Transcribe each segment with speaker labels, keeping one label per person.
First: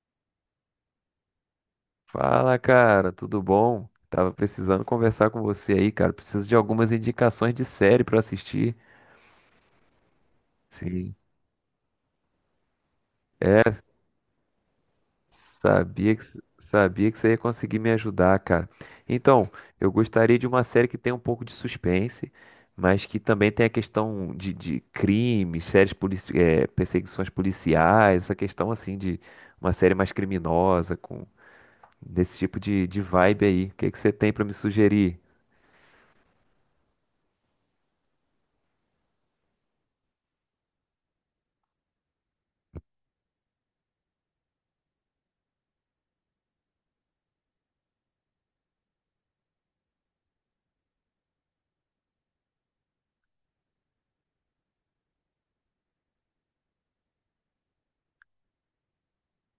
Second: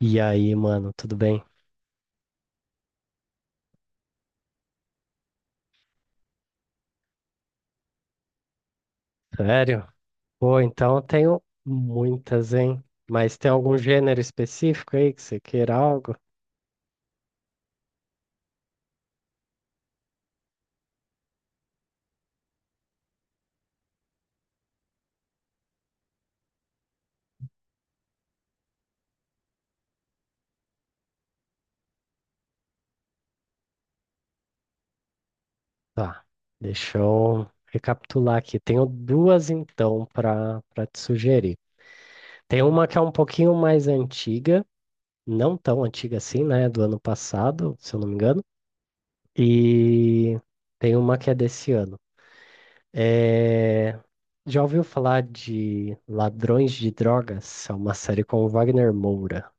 Speaker 1: E aí, mano, tudo bem?
Speaker 2: Fala, cara, tudo bom? Tava precisando conversar com você aí, cara. Preciso de algumas indicações de série pra assistir.
Speaker 1: Sério? Pô, então eu
Speaker 2: Sim.
Speaker 1: tenho muitas, hein? Mas tem algum
Speaker 2: É,
Speaker 1: gênero específico aí que você queira
Speaker 2: sabia
Speaker 1: algo?
Speaker 2: que sabia que você ia conseguir me ajudar, cara. Então, eu gostaria de uma série que tenha um pouco de suspense, mas que também tenha a questão de crimes, séries perseguições policiais, essa questão assim de uma série mais criminosa com desse tipo de vibe aí. O que que você tem pra me sugerir?
Speaker 1: Tá, deixa eu recapitular aqui. Tenho duas então para te sugerir. Tem uma que é um pouquinho mais antiga, não tão antiga assim, né? Do ano passado, se eu não me engano. E tem uma que é desse ano. É, Já ouviu falar de Ladrões de Drogas? É uma série com o Wagner Moura.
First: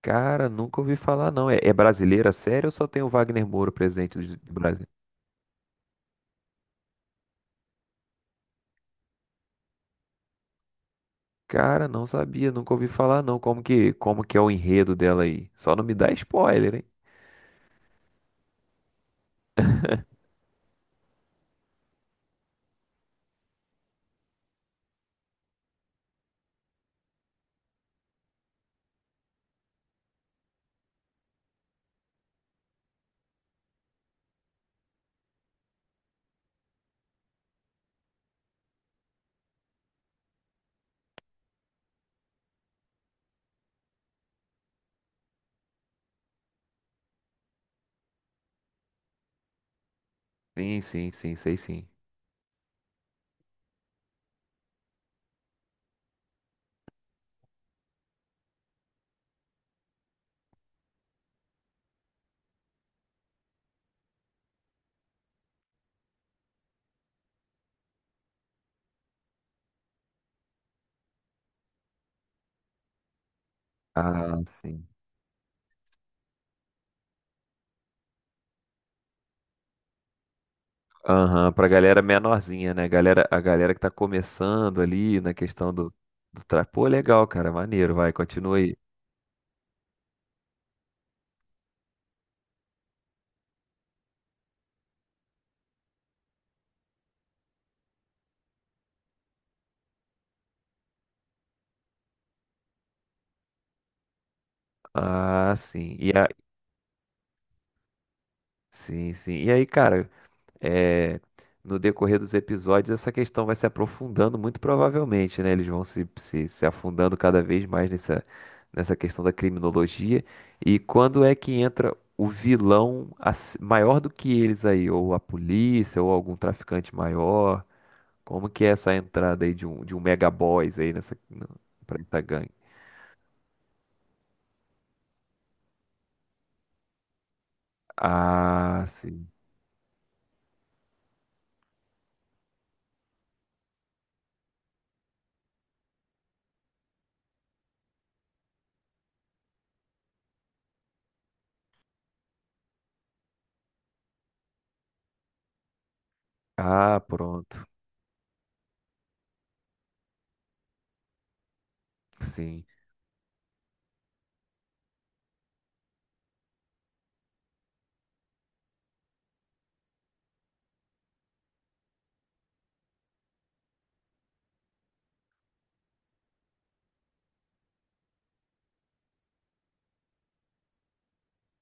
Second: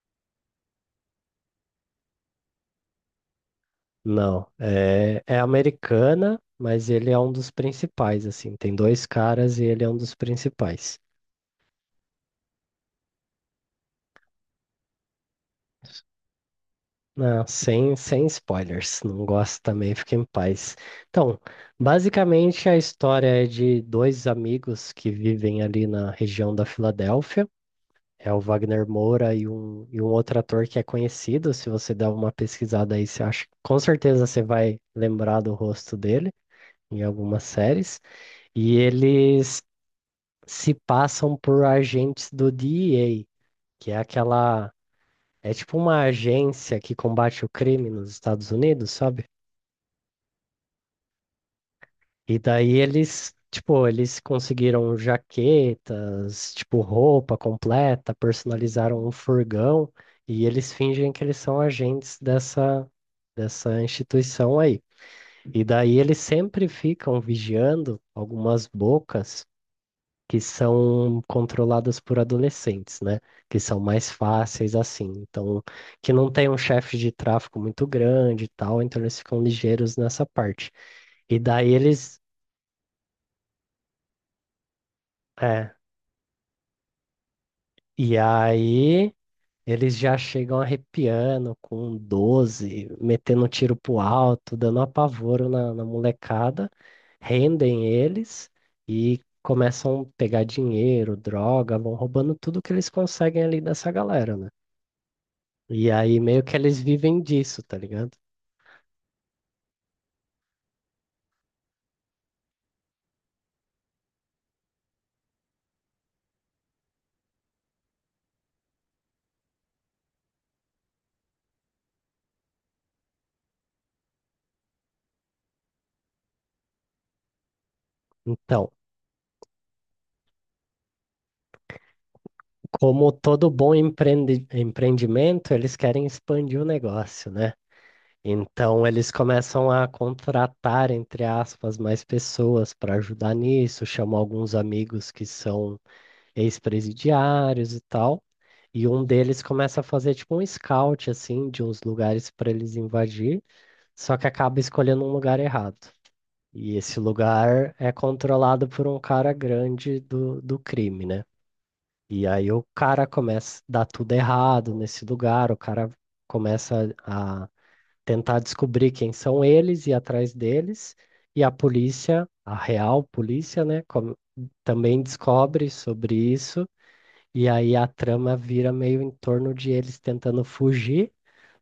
Speaker 2: Cara, nunca ouvi falar, não. É brasileira, sério, ou só tem o Wagner Moura presente do
Speaker 1: Não,
Speaker 2: do Brasil?
Speaker 1: é americana, mas ele é um dos principais, assim. Tem dois caras e ele é um dos principais.
Speaker 2: Cara, não sabia, nunca ouvi falar, não. Como que é o enredo dela aí? Só não me dá spoiler, hein?
Speaker 1: Não, sem spoilers, não gosto também, fica em paz. Então, basicamente a história é de dois amigos que vivem ali na região da Filadélfia. É o Wagner Moura e um outro ator que é conhecido. Se você der uma pesquisada aí, você acha, com certeza você vai lembrar do rosto dele em algumas séries. E eles se passam por agentes do DEA, que é aquela. É tipo uma agência que combate o crime nos Estados Unidos, sabe?
Speaker 2: Sim, sim, sim, sei sim.
Speaker 1: E daí eles, tipo, eles conseguiram jaquetas, tipo, roupa completa, personalizaram um furgão, e eles fingem que eles são agentes dessa instituição aí. E daí eles sempre ficam vigiando algumas bocas que são controladas por adolescentes, né? Que são mais
Speaker 2: Ah,
Speaker 1: fáceis
Speaker 2: sim.
Speaker 1: assim. Então, que não tem um chefe de tráfico muito grande e tal, então eles ficam ligeiros nessa parte. E
Speaker 2: Aham,
Speaker 1: daí
Speaker 2: pra galera
Speaker 1: eles.
Speaker 2: menorzinha, né? A galera que tá começando ali na questão
Speaker 1: É,
Speaker 2: do. Pô, legal, cara, maneiro, vai,
Speaker 1: e
Speaker 2: continua aí.
Speaker 1: aí eles já chegam arrepiando com 12, metendo tiro pro alto, dando apavoro na molecada, rendem eles e. Começam a pegar dinheiro, droga, vão roubando tudo que eles conseguem ali dessa galera, né?
Speaker 2: Ah,
Speaker 1: E
Speaker 2: sim.
Speaker 1: aí meio que eles vivem disso, tá ligado?
Speaker 2: Sim, sim. E aí, cara, é, no decorrer dos episódios, essa questão vai se aprofundando muito provavelmente, né? Eles vão se afundando cada vez mais nessa questão da criminologia. E quando é que entra o vilão maior do que eles aí? Ou a polícia, ou algum traficante maior? Como que é
Speaker 1: Então,
Speaker 2: essa entrada aí de um mega boss aí nessa, pra essa gangue?
Speaker 1: como todo bom empreendimento, eles querem expandir o negócio, né?
Speaker 2: Ah,
Speaker 1: Então, eles
Speaker 2: sim.
Speaker 1: começam a contratar, entre aspas, mais pessoas para ajudar nisso, chamam alguns amigos que são ex-presidiários e tal. E um deles começa a fazer tipo um scout, assim, de uns lugares para eles invadir, só que acaba escolhendo um lugar errado. E esse
Speaker 2: Ah, pronto.
Speaker 1: lugar é controlado por um cara grande do crime, né? E aí o
Speaker 2: Sim.
Speaker 1: cara começa a dar tudo errado nesse lugar, o cara começa a tentar descobrir quem são eles e ir atrás deles, e a polícia, a real polícia, né, também descobre sobre isso, e aí a trama vira meio em torno de eles tentando fugir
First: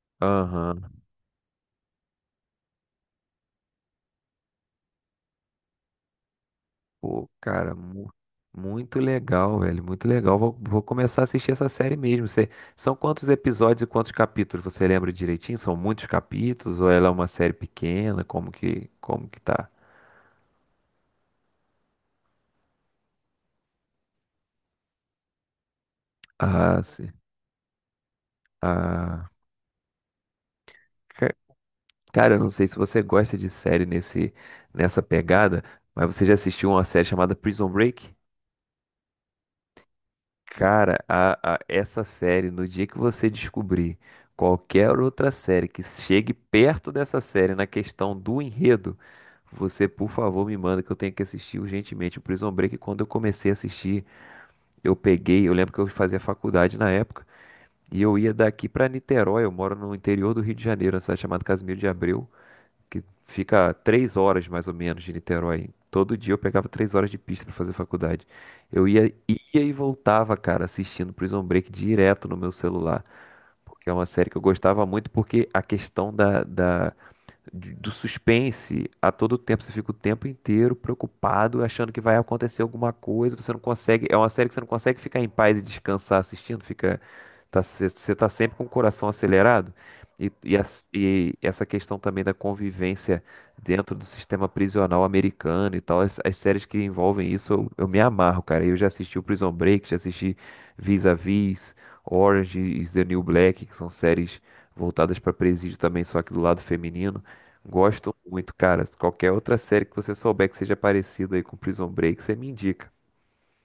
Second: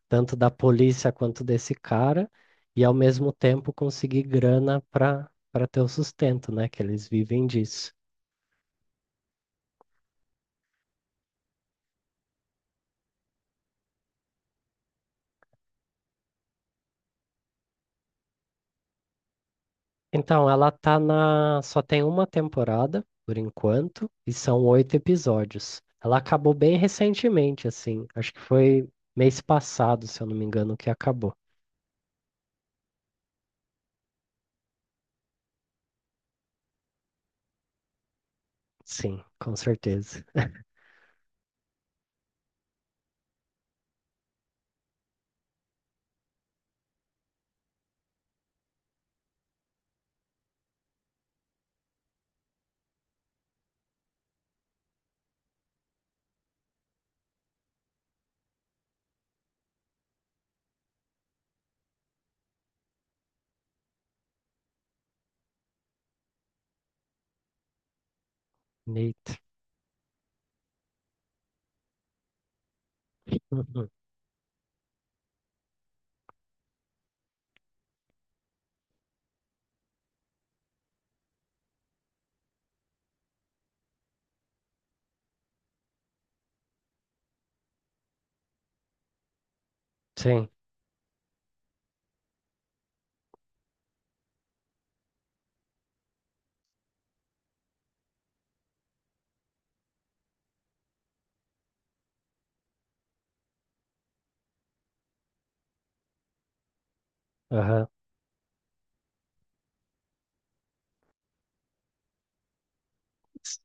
Speaker 1: tanto da
Speaker 2: Aham.
Speaker 1: polícia quanto desse cara, e ao mesmo tempo conseguir grana para ter o sustento, né? Que eles
Speaker 2: Pô,
Speaker 1: vivem
Speaker 2: cara,
Speaker 1: disso.
Speaker 2: muito legal, velho. Muito legal. Vou começar a assistir essa série mesmo. São quantos episódios e quantos capítulos? Você lembra direitinho? São muitos capítulos? Ou ela é uma série pequena? Como que tá?
Speaker 1: Então, ela tá na. Só tem uma temporada, por enquanto, e são oito episódios. Ela acabou bem
Speaker 2: Ah, sim.
Speaker 1: recentemente, assim. Acho que foi
Speaker 2: Ah,
Speaker 1: mês passado, se eu não me engano, que acabou.
Speaker 2: ca- cara, eu não sei se você gosta de série nessa pegada, mas você já assistiu uma série chamada Prison Break?
Speaker 1: Sim, com certeza.
Speaker 2: Cara, essa série, no dia que você descobrir qualquer outra série que chegue perto dessa série na questão do enredo, você, por favor, me manda que eu tenho que assistir urgentemente. O Prison Break, quando eu comecei a assistir, eu peguei, eu lembro que eu fazia faculdade na época, e eu ia daqui pra Niterói, eu moro no interior do Rio de Janeiro, na cidade chamada Casimiro de Abreu que fica 3 horas mais ou menos de Niterói. Todo dia eu pegava 3 horas de pista pra fazer faculdade. Eu ia,
Speaker 1: Neito.
Speaker 2: ia e voltava, cara, assistindo Prison Break direto no meu celular.
Speaker 1: Uhum.
Speaker 2: Porque é uma série que eu gostava muito, porque a questão do suspense a todo tempo. Você fica o tempo inteiro preocupado, achando que vai acontecer alguma coisa. Você não consegue. É uma série que você não consegue ficar em paz e descansar assistindo. Fica, tá, você tá sempre com o coração acelerado. E,
Speaker 1: Sim,
Speaker 2: e, as- e essa questão também da convivência dentro do sistema prisional americano e tal, as séries que envolvem isso, eu me amarro, cara. Eu já assisti o Prison Break, já assisti Vis-a-Vis, Orange is the New Black, que são séries voltadas para presídio também, só que do lado feminino.
Speaker 1: aham,
Speaker 2: Gosto muito, cara. Qualquer outra série que você souber que seja parecida aí com Prison Break, você me indica.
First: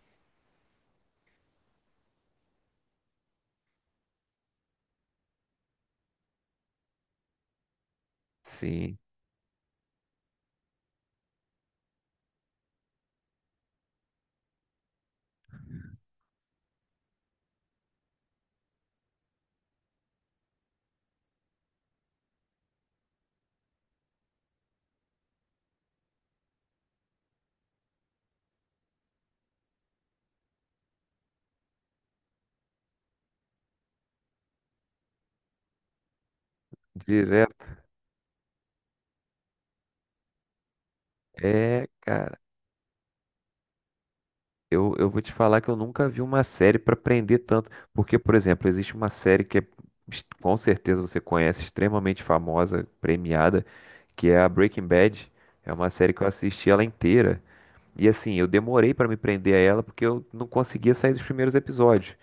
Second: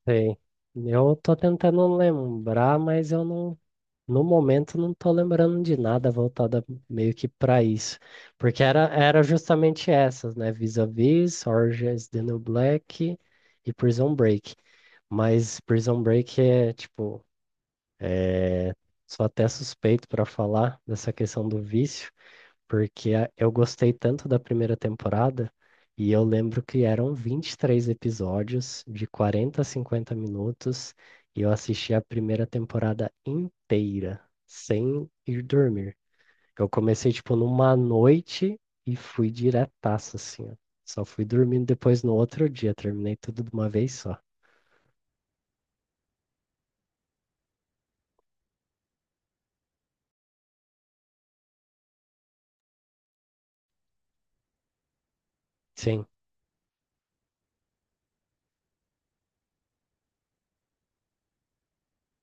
Speaker 1: sei. Eu tô tentando lembrar, mas eu não. No momento, não tô lembrando de nada voltada meio que para isso, porque era,
Speaker 2: Sim,
Speaker 1: era justamente essas, né? Vis-a-Vis, Orange is the New Black e Prison Break. Mas Prison Break é tipo, é... sou até suspeito para falar dessa questão do vício, porque eu gostei tanto da primeira temporada e eu lembro que eram 23 episódios de 40 a 50 minutos e eu assisti a primeira temporada inteira, sem ir dormir. Eu comecei, tipo,
Speaker 2: direto.
Speaker 1: numa noite e fui diretaço, assim, ó. Só fui dormindo
Speaker 2: É,
Speaker 1: depois no
Speaker 2: cara.
Speaker 1: outro dia, terminei tudo de uma vez só.
Speaker 2: Eu vou te falar que eu nunca vi uma série pra prender tanto. Porque, por exemplo, existe uma série que é, com certeza você conhece, extremamente famosa, premiada, que é a Breaking Bad. É uma
Speaker 1: Sim.
Speaker 2: série que eu assisti ela inteira. E assim, eu demorei pra me prender a ela porque eu não conseguia sair dos primeiros episódios.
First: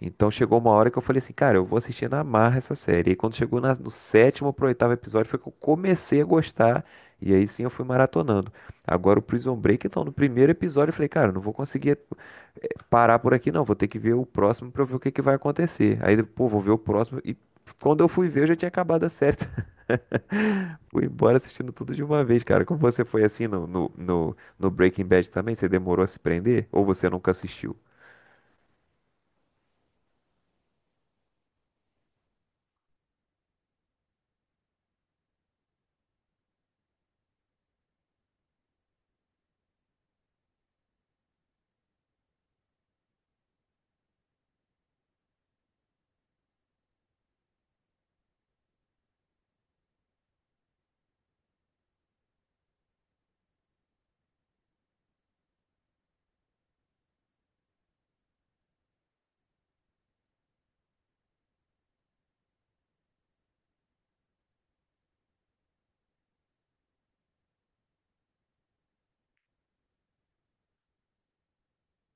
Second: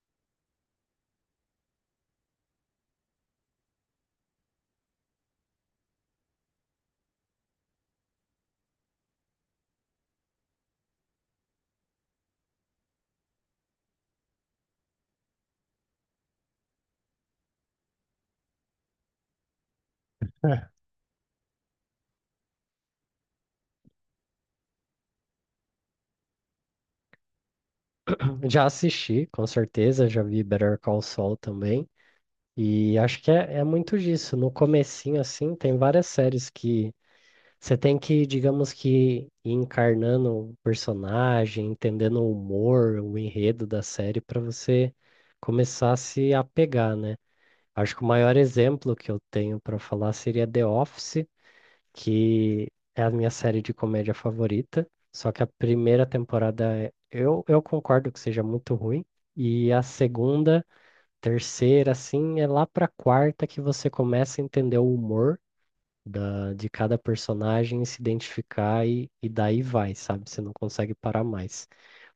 Speaker 2: Então chegou uma hora que eu falei assim, cara, eu vou assistir na marra essa série. E quando chegou no sétimo pro oitavo episódio foi que eu comecei a gostar. E aí sim eu fui maratonando. Agora o Prison Break, então, no primeiro episódio eu falei, cara, não vou conseguir parar por aqui não. Vou ter que ver o próximo pra eu ver o que que vai acontecer. Aí, pô, vou ver o próximo. E quando eu fui ver, eu já tinha acabado a série.
Speaker 1: É.
Speaker 2: Fui embora assistindo tudo de uma vez, cara. Como você foi assim no Breaking Bad também? Você demorou a se prender? Ou você nunca assistiu?
Speaker 1: Já assisti, com certeza, já vi Better Call Saul também. E acho que é muito disso. No comecinho, assim, tem várias séries que você tem que, digamos que, ir encarnando o personagem, entendendo o humor, o enredo da série, para você começar a se apegar, né? Acho que o maior exemplo que eu tenho para falar seria The Office, que é a minha série de comédia favorita. Só que a primeira temporada, eu concordo que seja muito ruim. E a segunda. Terceira, assim, é lá pra quarta que você começa a entender o humor de cada personagem, e se identificar e daí vai, sabe? Você não consegue parar mais.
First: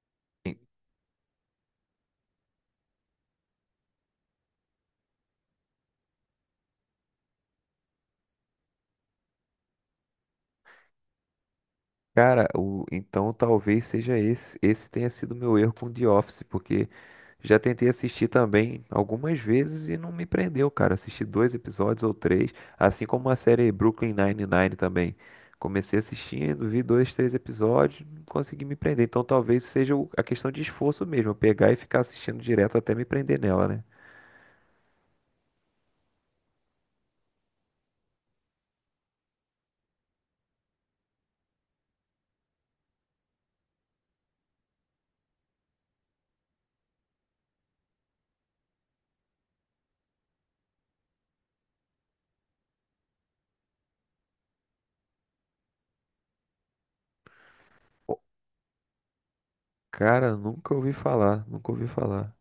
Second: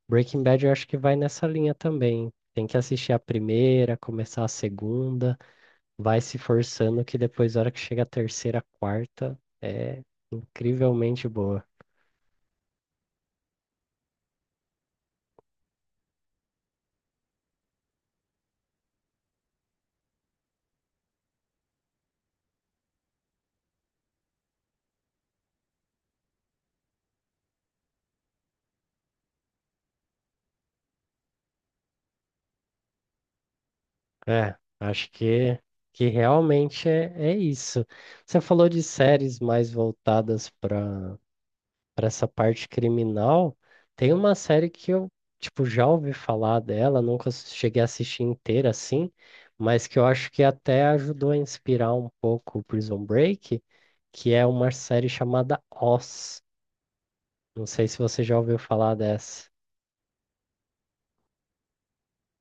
Speaker 1: Breaking Bad eu acho que vai nessa linha também. Tem que assistir a primeira, começar a segunda, vai se forçando que depois, na hora que chega a terceira, quarta, é incrivelmente boa.
Speaker 2: Cara, então talvez seja esse. Esse tenha sido meu erro com The Office, porque já tentei assistir também algumas vezes e não me prendeu, cara. Assisti dois episódios ou três, assim como a série Brooklyn Nine-Nine também. Comecei assistindo, vi dois, três episódios, não consegui me prender. Então talvez seja a questão de esforço mesmo, eu pegar e ficar assistindo direto até me prender nela, né?
Speaker 1: É, acho que realmente é isso. Você falou de séries mais voltadas para essa parte criminal, tem uma série que eu, tipo, já ouvi falar dela, nunca cheguei a assistir inteira assim, mas que eu acho que até ajudou a inspirar um pouco o Prison Break, que é uma série chamada Oz. Não sei se você já ouviu falar dessa.
Speaker 2: Cara, nunca ouvi falar, nunca ouvi falar.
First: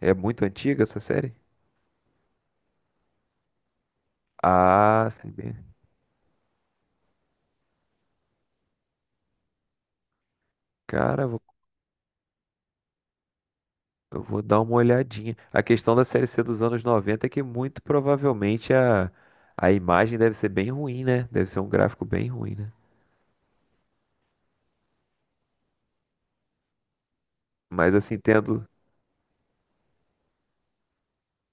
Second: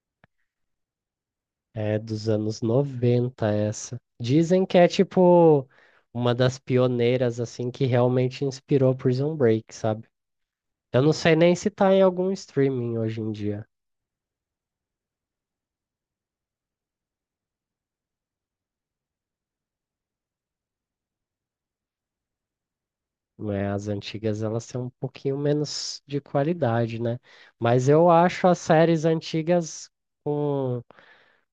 Speaker 2: É muito antiga essa série?
Speaker 1: É dos anos 90 essa. Dizem que é
Speaker 2: Ah, sim.
Speaker 1: tipo
Speaker 2: Bem.
Speaker 1: uma das pioneiras assim que realmente inspirou Prison Break, sabe? Eu não
Speaker 2: Cara,
Speaker 1: sei
Speaker 2: vou
Speaker 1: nem se tá em algum streaming hoje em dia,
Speaker 2: Eu vou dar uma olhadinha. A questão da Série C dos anos 90 é que muito provavelmente a imagem deve ser bem ruim, né? Deve ser um gráfico bem ruim, né?
Speaker 1: né? As antigas elas têm um pouquinho menos de qualidade, né? Mas
Speaker 2: Mas
Speaker 1: eu
Speaker 2: assim,
Speaker 1: acho as
Speaker 2: tendo.
Speaker 1: séries antigas com,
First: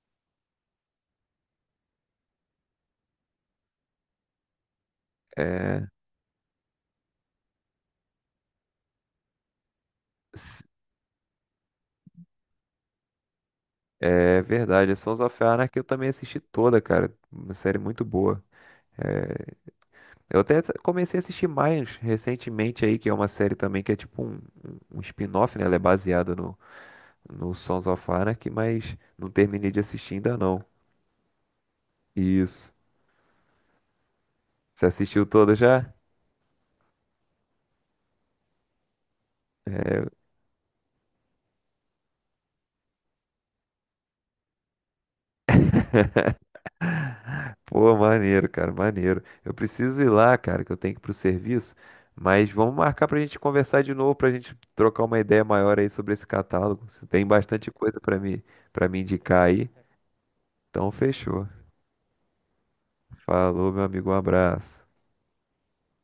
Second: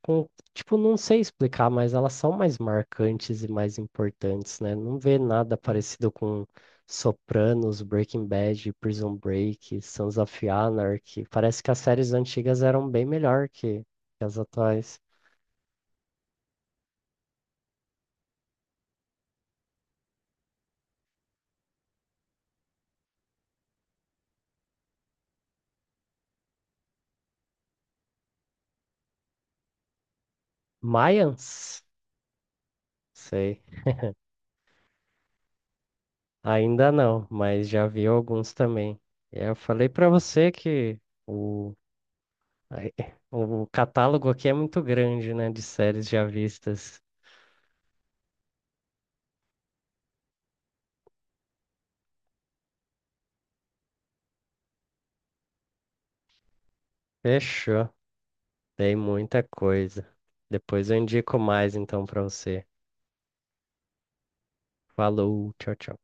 Speaker 1: com, tipo, não sei explicar, mas elas são mais marcantes e mais importantes, né? Não vê nada
Speaker 2: É,
Speaker 1: parecido com Sopranos, Breaking Bad, Prison Break, Sons of
Speaker 2: s-
Speaker 1: Anarchy. Parece que as séries antigas eram bem melhor que as
Speaker 2: é verdade. A
Speaker 1: atuais.
Speaker 2: Sons of Anarchy eu também assisti toda, cara. Uma série muito boa. É, eu até comecei a assistir mais recentemente aí, que é uma série também que é tipo um spin-off, né? Ela é baseada no Sons of Anarchy, mas não terminei de assistir ainda não.
Speaker 1: Mayans?
Speaker 2: Isso.
Speaker 1: Sei.
Speaker 2: Você assistiu toda já?
Speaker 1: Ainda não, mas já vi alguns também. E eu falei para
Speaker 2: É,
Speaker 1: você que o, ai, o catálogo aqui é muito grande, né, de séries já vistas.
Speaker 2: Pô, maneiro, cara, maneiro. Eu preciso ir lá, cara, que eu tenho que ir pro serviço, mas vamos marcar pra gente conversar de novo, pra gente trocar uma ideia maior aí sobre esse catálogo. Você tem bastante
Speaker 1: Fechou.
Speaker 2: coisa pra me, para
Speaker 1: Tem
Speaker 2: me
Speaker 1: muita
Speaker 2: indicar aí.
Speaker 1: coisa.
Speaker 2: Então,
Speaker 1: Depois eu indico
Speaker 2: fechou.
Speaker 1: mais então para você.
Speaker 2: Falou, meu amigo, um abraço.
Speaker 1: Falou, tchau, tchau.